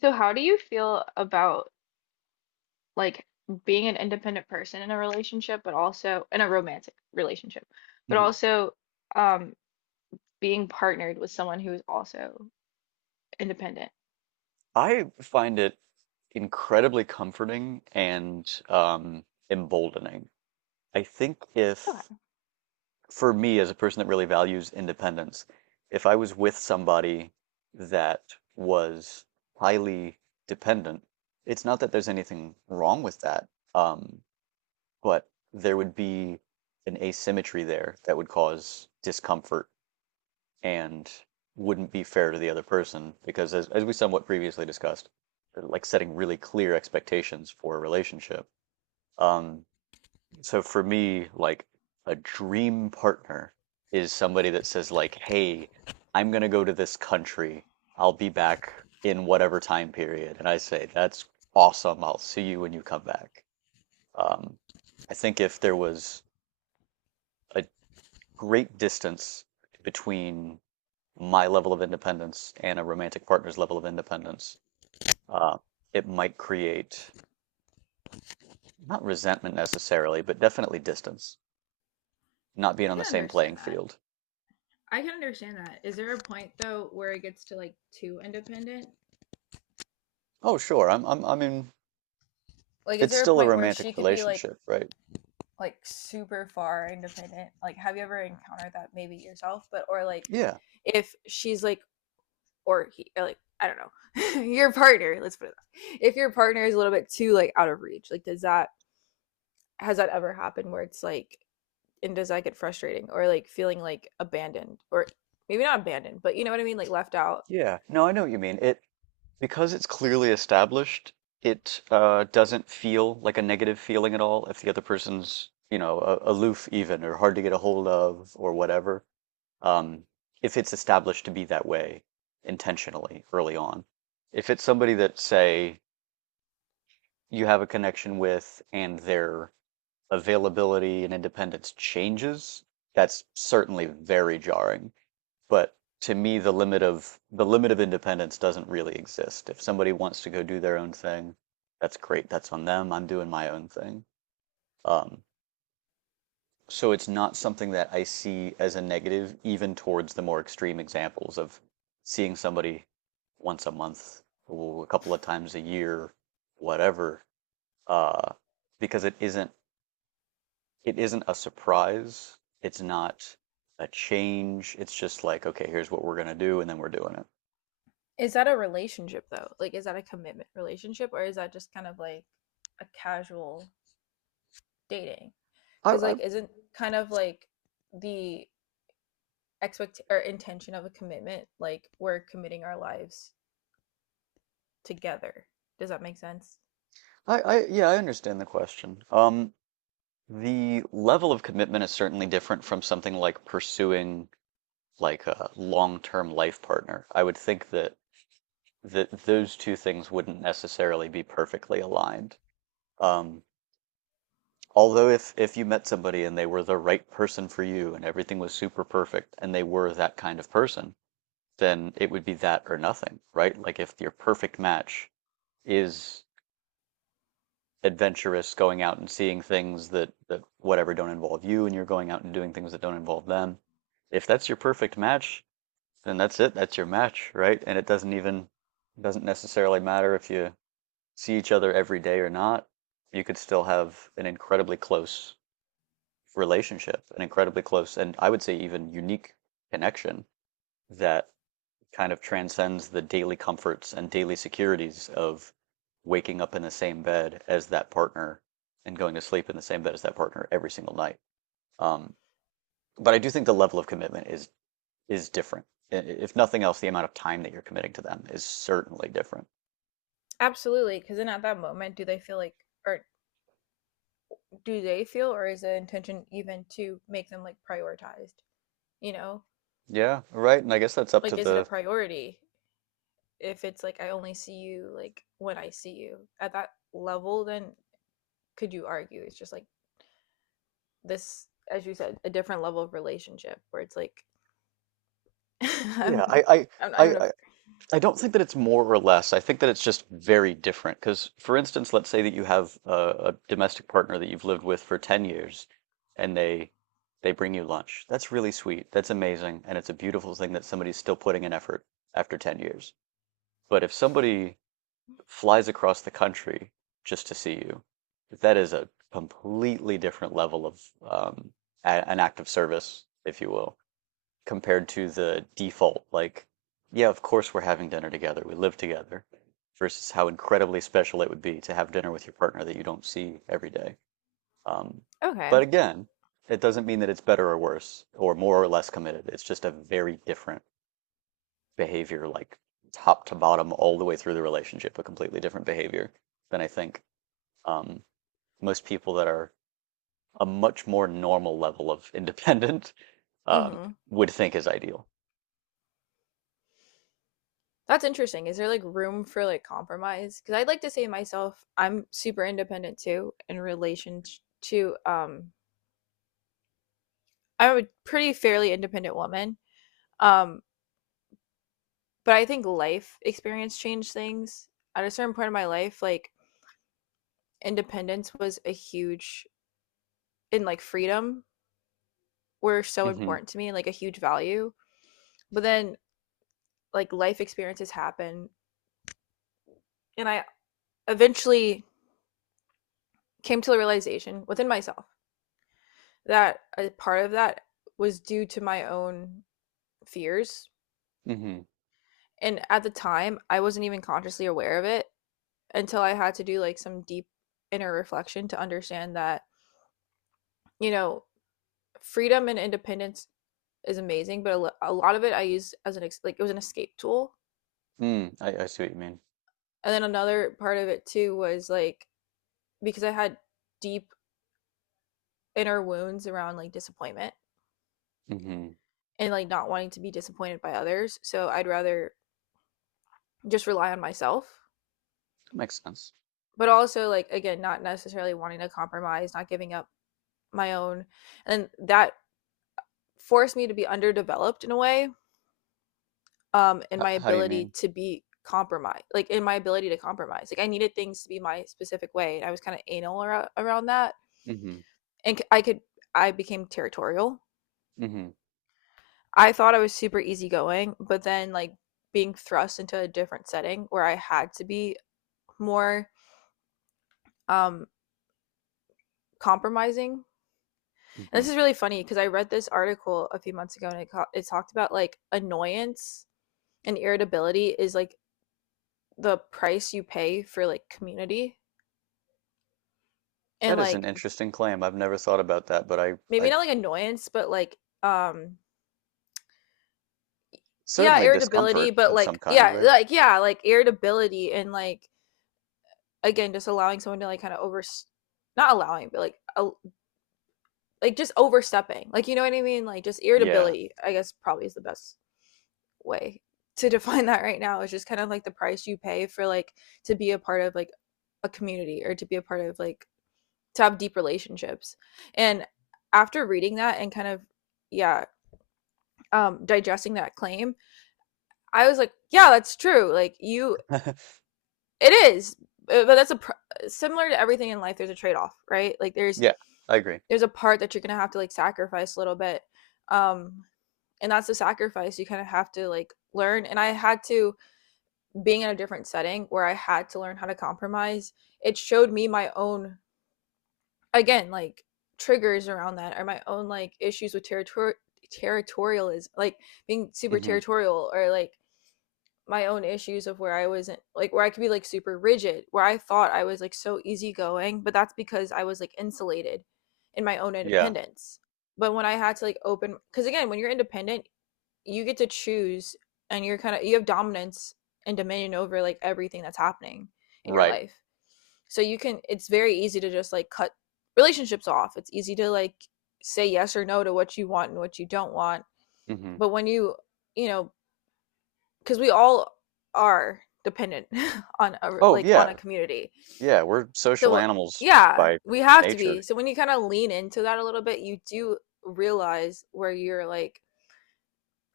So how do you feel about, like, being an independent person in a relationship, but also in a romantic relationship, but Mhm. also um being partnered with someone who is also independent? I find it incredibly comforting and emboldening. I think if, Okay. for me as a person that really values independence, if I was with somebody that was highly dependent, it's not that there's anything wrong with that, um, but there would be an asymmetry there that would cause discomfort and wouldn't be fair to the other person because as we somewhat previously discussed, like setting really clear expectations for a relationship. Um so for me, like a dream partner is somebody that says, like, hey, I'm going to go to this country, I'll be back in whatever time period, and I say that's awesome, I'll see you when you come back. um I think if there was a great distance between my level of independence and a romantic partner's level of independence, uh, it might create not resentment necessarily, but definitely distance, not being I on can the same playing understand that. field. I can understand that. Is there a point though where it gets to, like, too independent? Oh, sure, I mean, Like, is it's there a still a point where she romantic could be relationship, right? like super far independent? Like, have you ever encountered that maybe yourself? But or like, Yeah, if she's like or he or like I don't know your partner. Let's put it. That. Way. If your partner is a little bit too like out of reach, like does that has that ever happened where it's like and does that get frustrating or like feeling like abandoned or maybe not abandoned, but what I mean, like left out. yeah. No, I know what you mean. It because it's clearly established, it doesn't feel like a negative feeling at all if the other person's, you know, aloof even or hard to get a hold of or whatever. um, if it's established to be that way intentionally early on. If it's somebody that, say, you have a connection with and their availability and independence changes, that's certainly very jarring. But to me, the limit of independence doesn't really exist. If somebody wants to go do their own thing, that's great. That's on them. I'm doing my own thing. Um, So it's not something that I see as a negative, even towards the more extreme examples of seeing somebody once a month or a couple of times a year, whatever, uh, because it isn't a surprise. It's not a change. It's just like, okay, here's what we're gonna do, and then we're doing it. Is that a relationship though? Like is that a commitment relationship or is that just kind of like a casual dating? I, Cuz I, like isn't kind of like the expect or intention of a commitment like we're committing our lives together. Does that make sense? I yeah, I understand the question. The level of commitment is certainly different from something like pursuing like a long-term life partner. I would think that those two things wouldn't necessarily be perfectly aligned. Um, although if you met somebody and they were the right person for you and everything was super perfect and they were that kind of person, then it would be that or nothing, right? Like if your perfect match is adventurous, going out and seeing things that whatever don't involve you, and you're going out and doing things that don't involve them. If that's your perfect match, then that's it. That's your match, right? And it doesn't necessarily matter if you see each other every day or not. You could still have an incredibly close relationship, an incredibly close, and I would say even unique connection that kind of transcends the daily comforts and daily securities of waking up in the same bed as that partner and going to sleep in the same bed as that partner every single night. Um, but I do think the level of commitment is different. If nothing else, the amount of time that you're committing to them is certainly different. Absolutely, because then at that moment, do they feel like, or do they feel, or is the intention even to make them like prioritized? You know, Yeah, right. And I guess that's up to like is it a the— priority if it's like I only see you like when I see you at that level? Then could you argue it's just like this, as you said, a different level of relationship where it's like I'm, yeah, I'm not I even a, I- I don't think that it's more or less. I think that it's just very different. Because, for instance, let's say that you have a domestic partner that you've lived with for 10 years and they bring you lunch. That's really sweet. That's amazing. And it's a beautiful thing that somebody's still putting in effort after 10 years. But if somebody flies across the country just to see you. That is a completely different level of um, an act of service, if you will, compared to the default. Like, yeah, of course we're having dinner together. We live together. Versus how incredibly special it would be to have dinner with your partner that you don't see every day. Um, okay. but again, it doesn't mean that it's better or worse or more or less committed. It's just a very different behavior, like top to bottom all the way through the relationship, a completely different behavior than I think, um, most people that are a much more normal level of independent um, Mm-hmm. would think is ideal. That's interesting. Is there like room for like compromise? Because I'd like to say myself, I'm super independent too in relation to I'm a pretty fairly independent woman. Um, but I think life experience changed things. At a certain point in my life, like independence was a huge and like freedom were so Hmm. important to me, like a huge value. But then like life experiences happen and I eventually came to the realization within myself that a part of that was due to my own fears. Hmm. And at the time, I wasn't even consciously aware of it until I had to do like some deep inner reflection to understand that, you know, freedom and independence is amazing, but a lot of it I used as an ex- like it was an escape tool. Mm, I see what you mean. And then another part of it too was like because I had deep inner wounds around like disappointment Hmm. and like not wanting to be disappointed by others. So I'd rather just rely on myself, Makes sense. but also like again, not necessarily wanting to compromise, not giving up my own. And that forced me to be underdeveloped in a way in H- my how do you ability mean? to be compromised like in my ability to compromise like I needed things to be my specific way and I was kind of anal around that Hmm. and I could I became territorial. Hmm. I thought I was super easygoing, but then like being thrust into a different setting where I had to be more um compromising. And this Hmm. is really funny because I read this article a few months ago and it talked about like annoyance and irritability is like the price you pay for like community and That is an like interesting claim, I've never thought about that, but I— maybe I not like annoyance, but like um yeah, certainly— irritability, discomfort but of some like kind, yeah, right? like yeah, like irritability and like again just allowing someone to like kind of over not allowing, but like just overstepping. Like what I mean? Like just Yeah. irritability, I guess probably is the best way to define that right now. Is just kind of like the price you pay for like to be a part of like a community or to be a part of like to have deep relationships. And after reading that and kind of yeah, digesting that claim, I was like, yeah, that's true. Like you, it is, but that's a pr- similar to everything in life. There's a trade off, right? Like there's Yeah, I agree. there's a part that you're gonna have to like sacrifice a little bit, um, and that's the sacrifice you kind of have to like learn. And I had to being in a different setting where I had to learn how to compromise. It showed me my own again like triggers around that or my own like issues with territory territorialism like being super Hmm. territorial or like my own issues of where I wasn't like where I could be like super rigid, where I thought I was like so easygoing, but that's because I was like insulated in my own Yeah, independence. But when I had to like open, because again, when you're independent, you get to choose and you're kind of you have dominance and dominion over like everything that's happening in your right. life. So you can, it's very easy to just like cut relationships off. It's easy to like say yes or no to what you want and what you don't want. Hmm. But when you, you know, because we all are dependent on a Oh, like on a yeah. community, Yeah, we're social so animals yeah by we have to be. nature. So when you kind of lean into that a little bit you do realize where you're like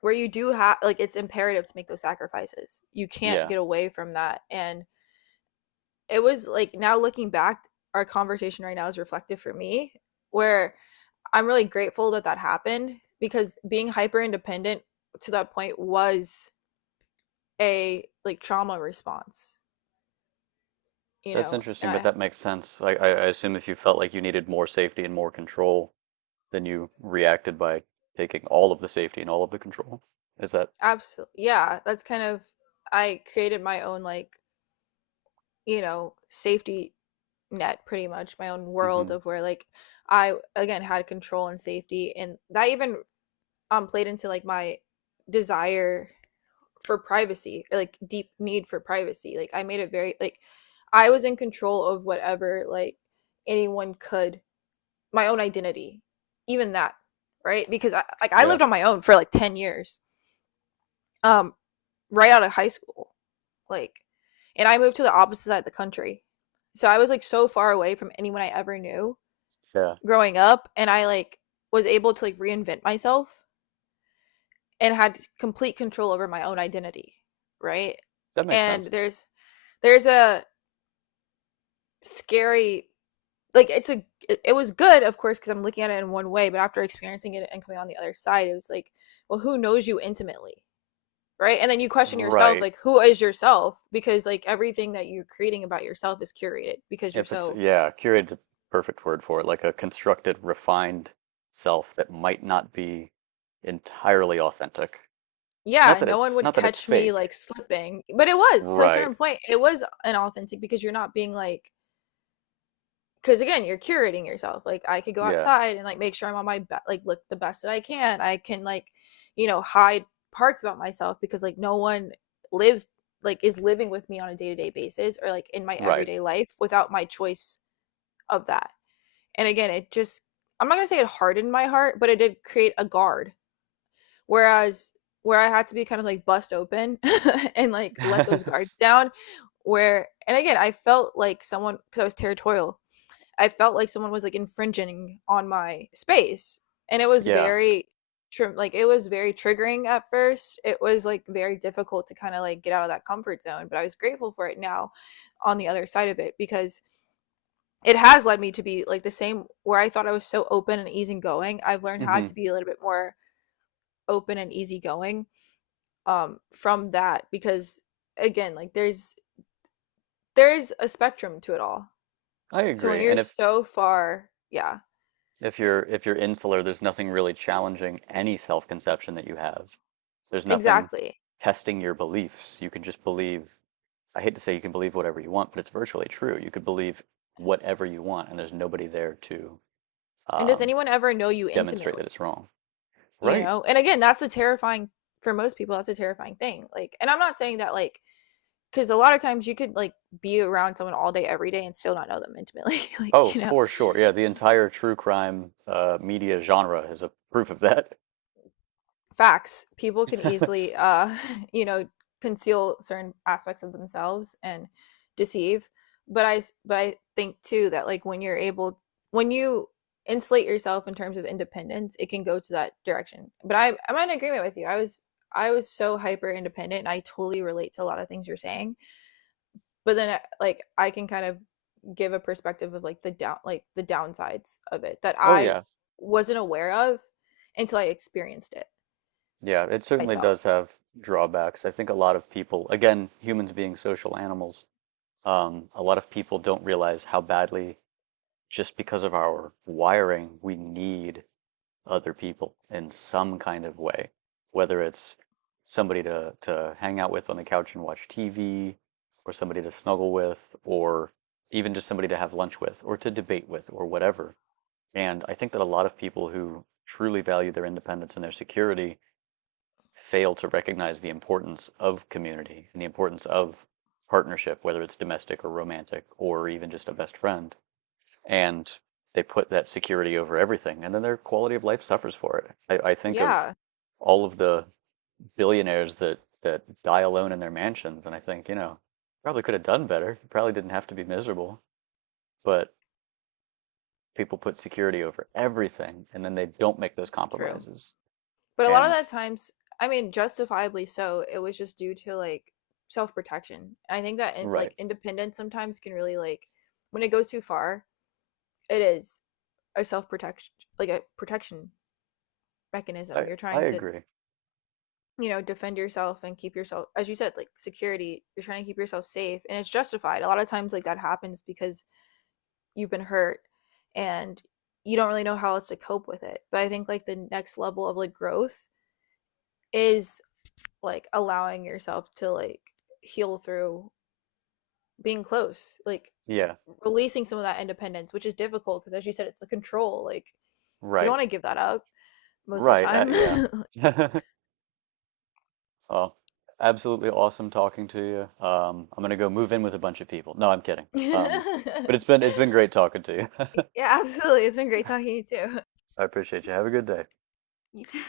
where you do have like it's imperative to make those sacrifices. You can't Yeah. get away from that, and it was like now looking back our conversation right now is reflective for me where I'm really grateful that that happened because being hyper independent to that point was a like trauma response, That's interesting, and but I that makes sense. I assume if you felt like you needed more safety and more control, then you reacted by taking all of the safety and all of the control. Is that? absolutely, yeah, that's kind of, I created my own, like, safety net pretty much, my own world Hmm. of where, like, I, again, had control and safety. And that even played into, like, my desire for privacy, or, like, deep need for privacy. Like, I made it very, like, I was in control of whatever, like, anyone could my own identity even that, right? Because I Yeah. lived on my own for like 10 years um right out of high school, like, and I moved to the opposite side of the country, so I was like so far away from anyone I ever knew Yeah. growing up. And I like was able to like reinvent myself and had complete control over my own identity, right? That makes And sense. there's a scary like it's a it, was good of course because I'm looking at it in one way, but after experiencing it and coming on the other side it was like well who knows you intimately, right? And then you question yourself Right. like who is yourself because like everything that you're creating about yourself is curated because you're If it's, so yeah, curated's a perfect word for it, like a constructed, refined self that might not be entirely authentic. Yeah no one would Not that it's catch me like fake. slipping but it was to a Right. certain point it was inauthentic because you're not being like because again you're curating yourself like I could go Yeah. outside and like make sure I'm on my be- like look the best that I can I can like hide parts about myself because like no one lives like is living with me on a day-to-day basis or like in my Right. everyday life without my choice of that and again it just I'm not going to say it hardened my heart but it did create a guard whereas where I had to be kind of like bust open and like let those guards down where and again I felt like someone because I was territorial I felt like someone was like infringing on my space, and it was Yeah. very like it was very triggering at first. It was like very difficult to kind of like get out of that comfort zone, but I was grateful for it now on the other side of it because it has led me to be like the same where I thought I was so open and easygoing. I've learned how Hmm. to be a little bit more open and easygoing from that because again, like there's a spectrum to it all. I So when agree. you're And so far, yeah, if you're insular, there's nothing really challenging any self-conception that you have. There's nothing exactly. testing your beliefs. You can just believe— I hate to say you can believe whatever you want, but it's virtually true. You could believe whatever you want, and there's nobody there to And does um, anyone ever know you demonstrate that intimately? it's wrong. Right. And again, that's a terrifying for most people. That's a terrifying thing. Like, and I'm not saying that like because a lot of times you could like be around someone all day every day and still not know them intimately. Oh, for sure. Yeah, the entire true crime media genre is a proof of that. facts, people can easily you know conceal certain aspects of themselves and deceive. but I, but I think too that like when you're able when you insulate yourself in terms of independence it can go to that direction but I'm in agreement with you. I was so hyper independent and I totally relate to a lot of things you're saying but then like I can kind of give a perspective of like the down like the downsides of it that Oh I yeah, wasn't aware of until I experienced it yeah, it certainly myself. does have drawbacks. I think a lot of people, again, humans being social animals, a lot of people don't realize how badly, just because of our wiring, we need other people in some kind of way, whether it's somebody to hang out with on the couch and watch TV, or somebody to snuggle with, or even just somebody to have lunch with, or to debate with, or whatever. And I think that a lot of people who truly value their independence and their security fail to recognize the importance of community and the importance of partnership, whether it's domestic or romantic or even just a best friend. And they put that security over everything. And then their quality of life suffers for it. I think of Yeah, all of the billionaires that, die alone in their mansions. And I think, you know, probably could have done better. Probably didn't have to be miserable. But people put security over everything and then they don't make those true. compromises. But a lot of And that times, I mean, justifiably so, it was just due to like self protection. I think that in, right. like independence sometimes can really like when it goes too far, it is a self protection like a protection mechanism. You're I trying to agree. Defend yourself and keep yourself as you said like security you're trying to keep yourself safe and it's justified a lot of times like that happens because you've been hurt and you don't really know how else to cope with it but I think like the next level of like growth is like allowing yourself to like heal through being close like Yeah. releasing some of that independence which is difficult because as you said it's the control like you don't Right. want to give that up most of the Right. time. Yeah. Well, absolutely awesome talking to you. I'm gonna go move in with a bunch of people. No, I'm kidding. Um, but it's been great talking to you. Yeah, absolutely, it's been great talking to you too. I appreciate you. Have a good day. You too.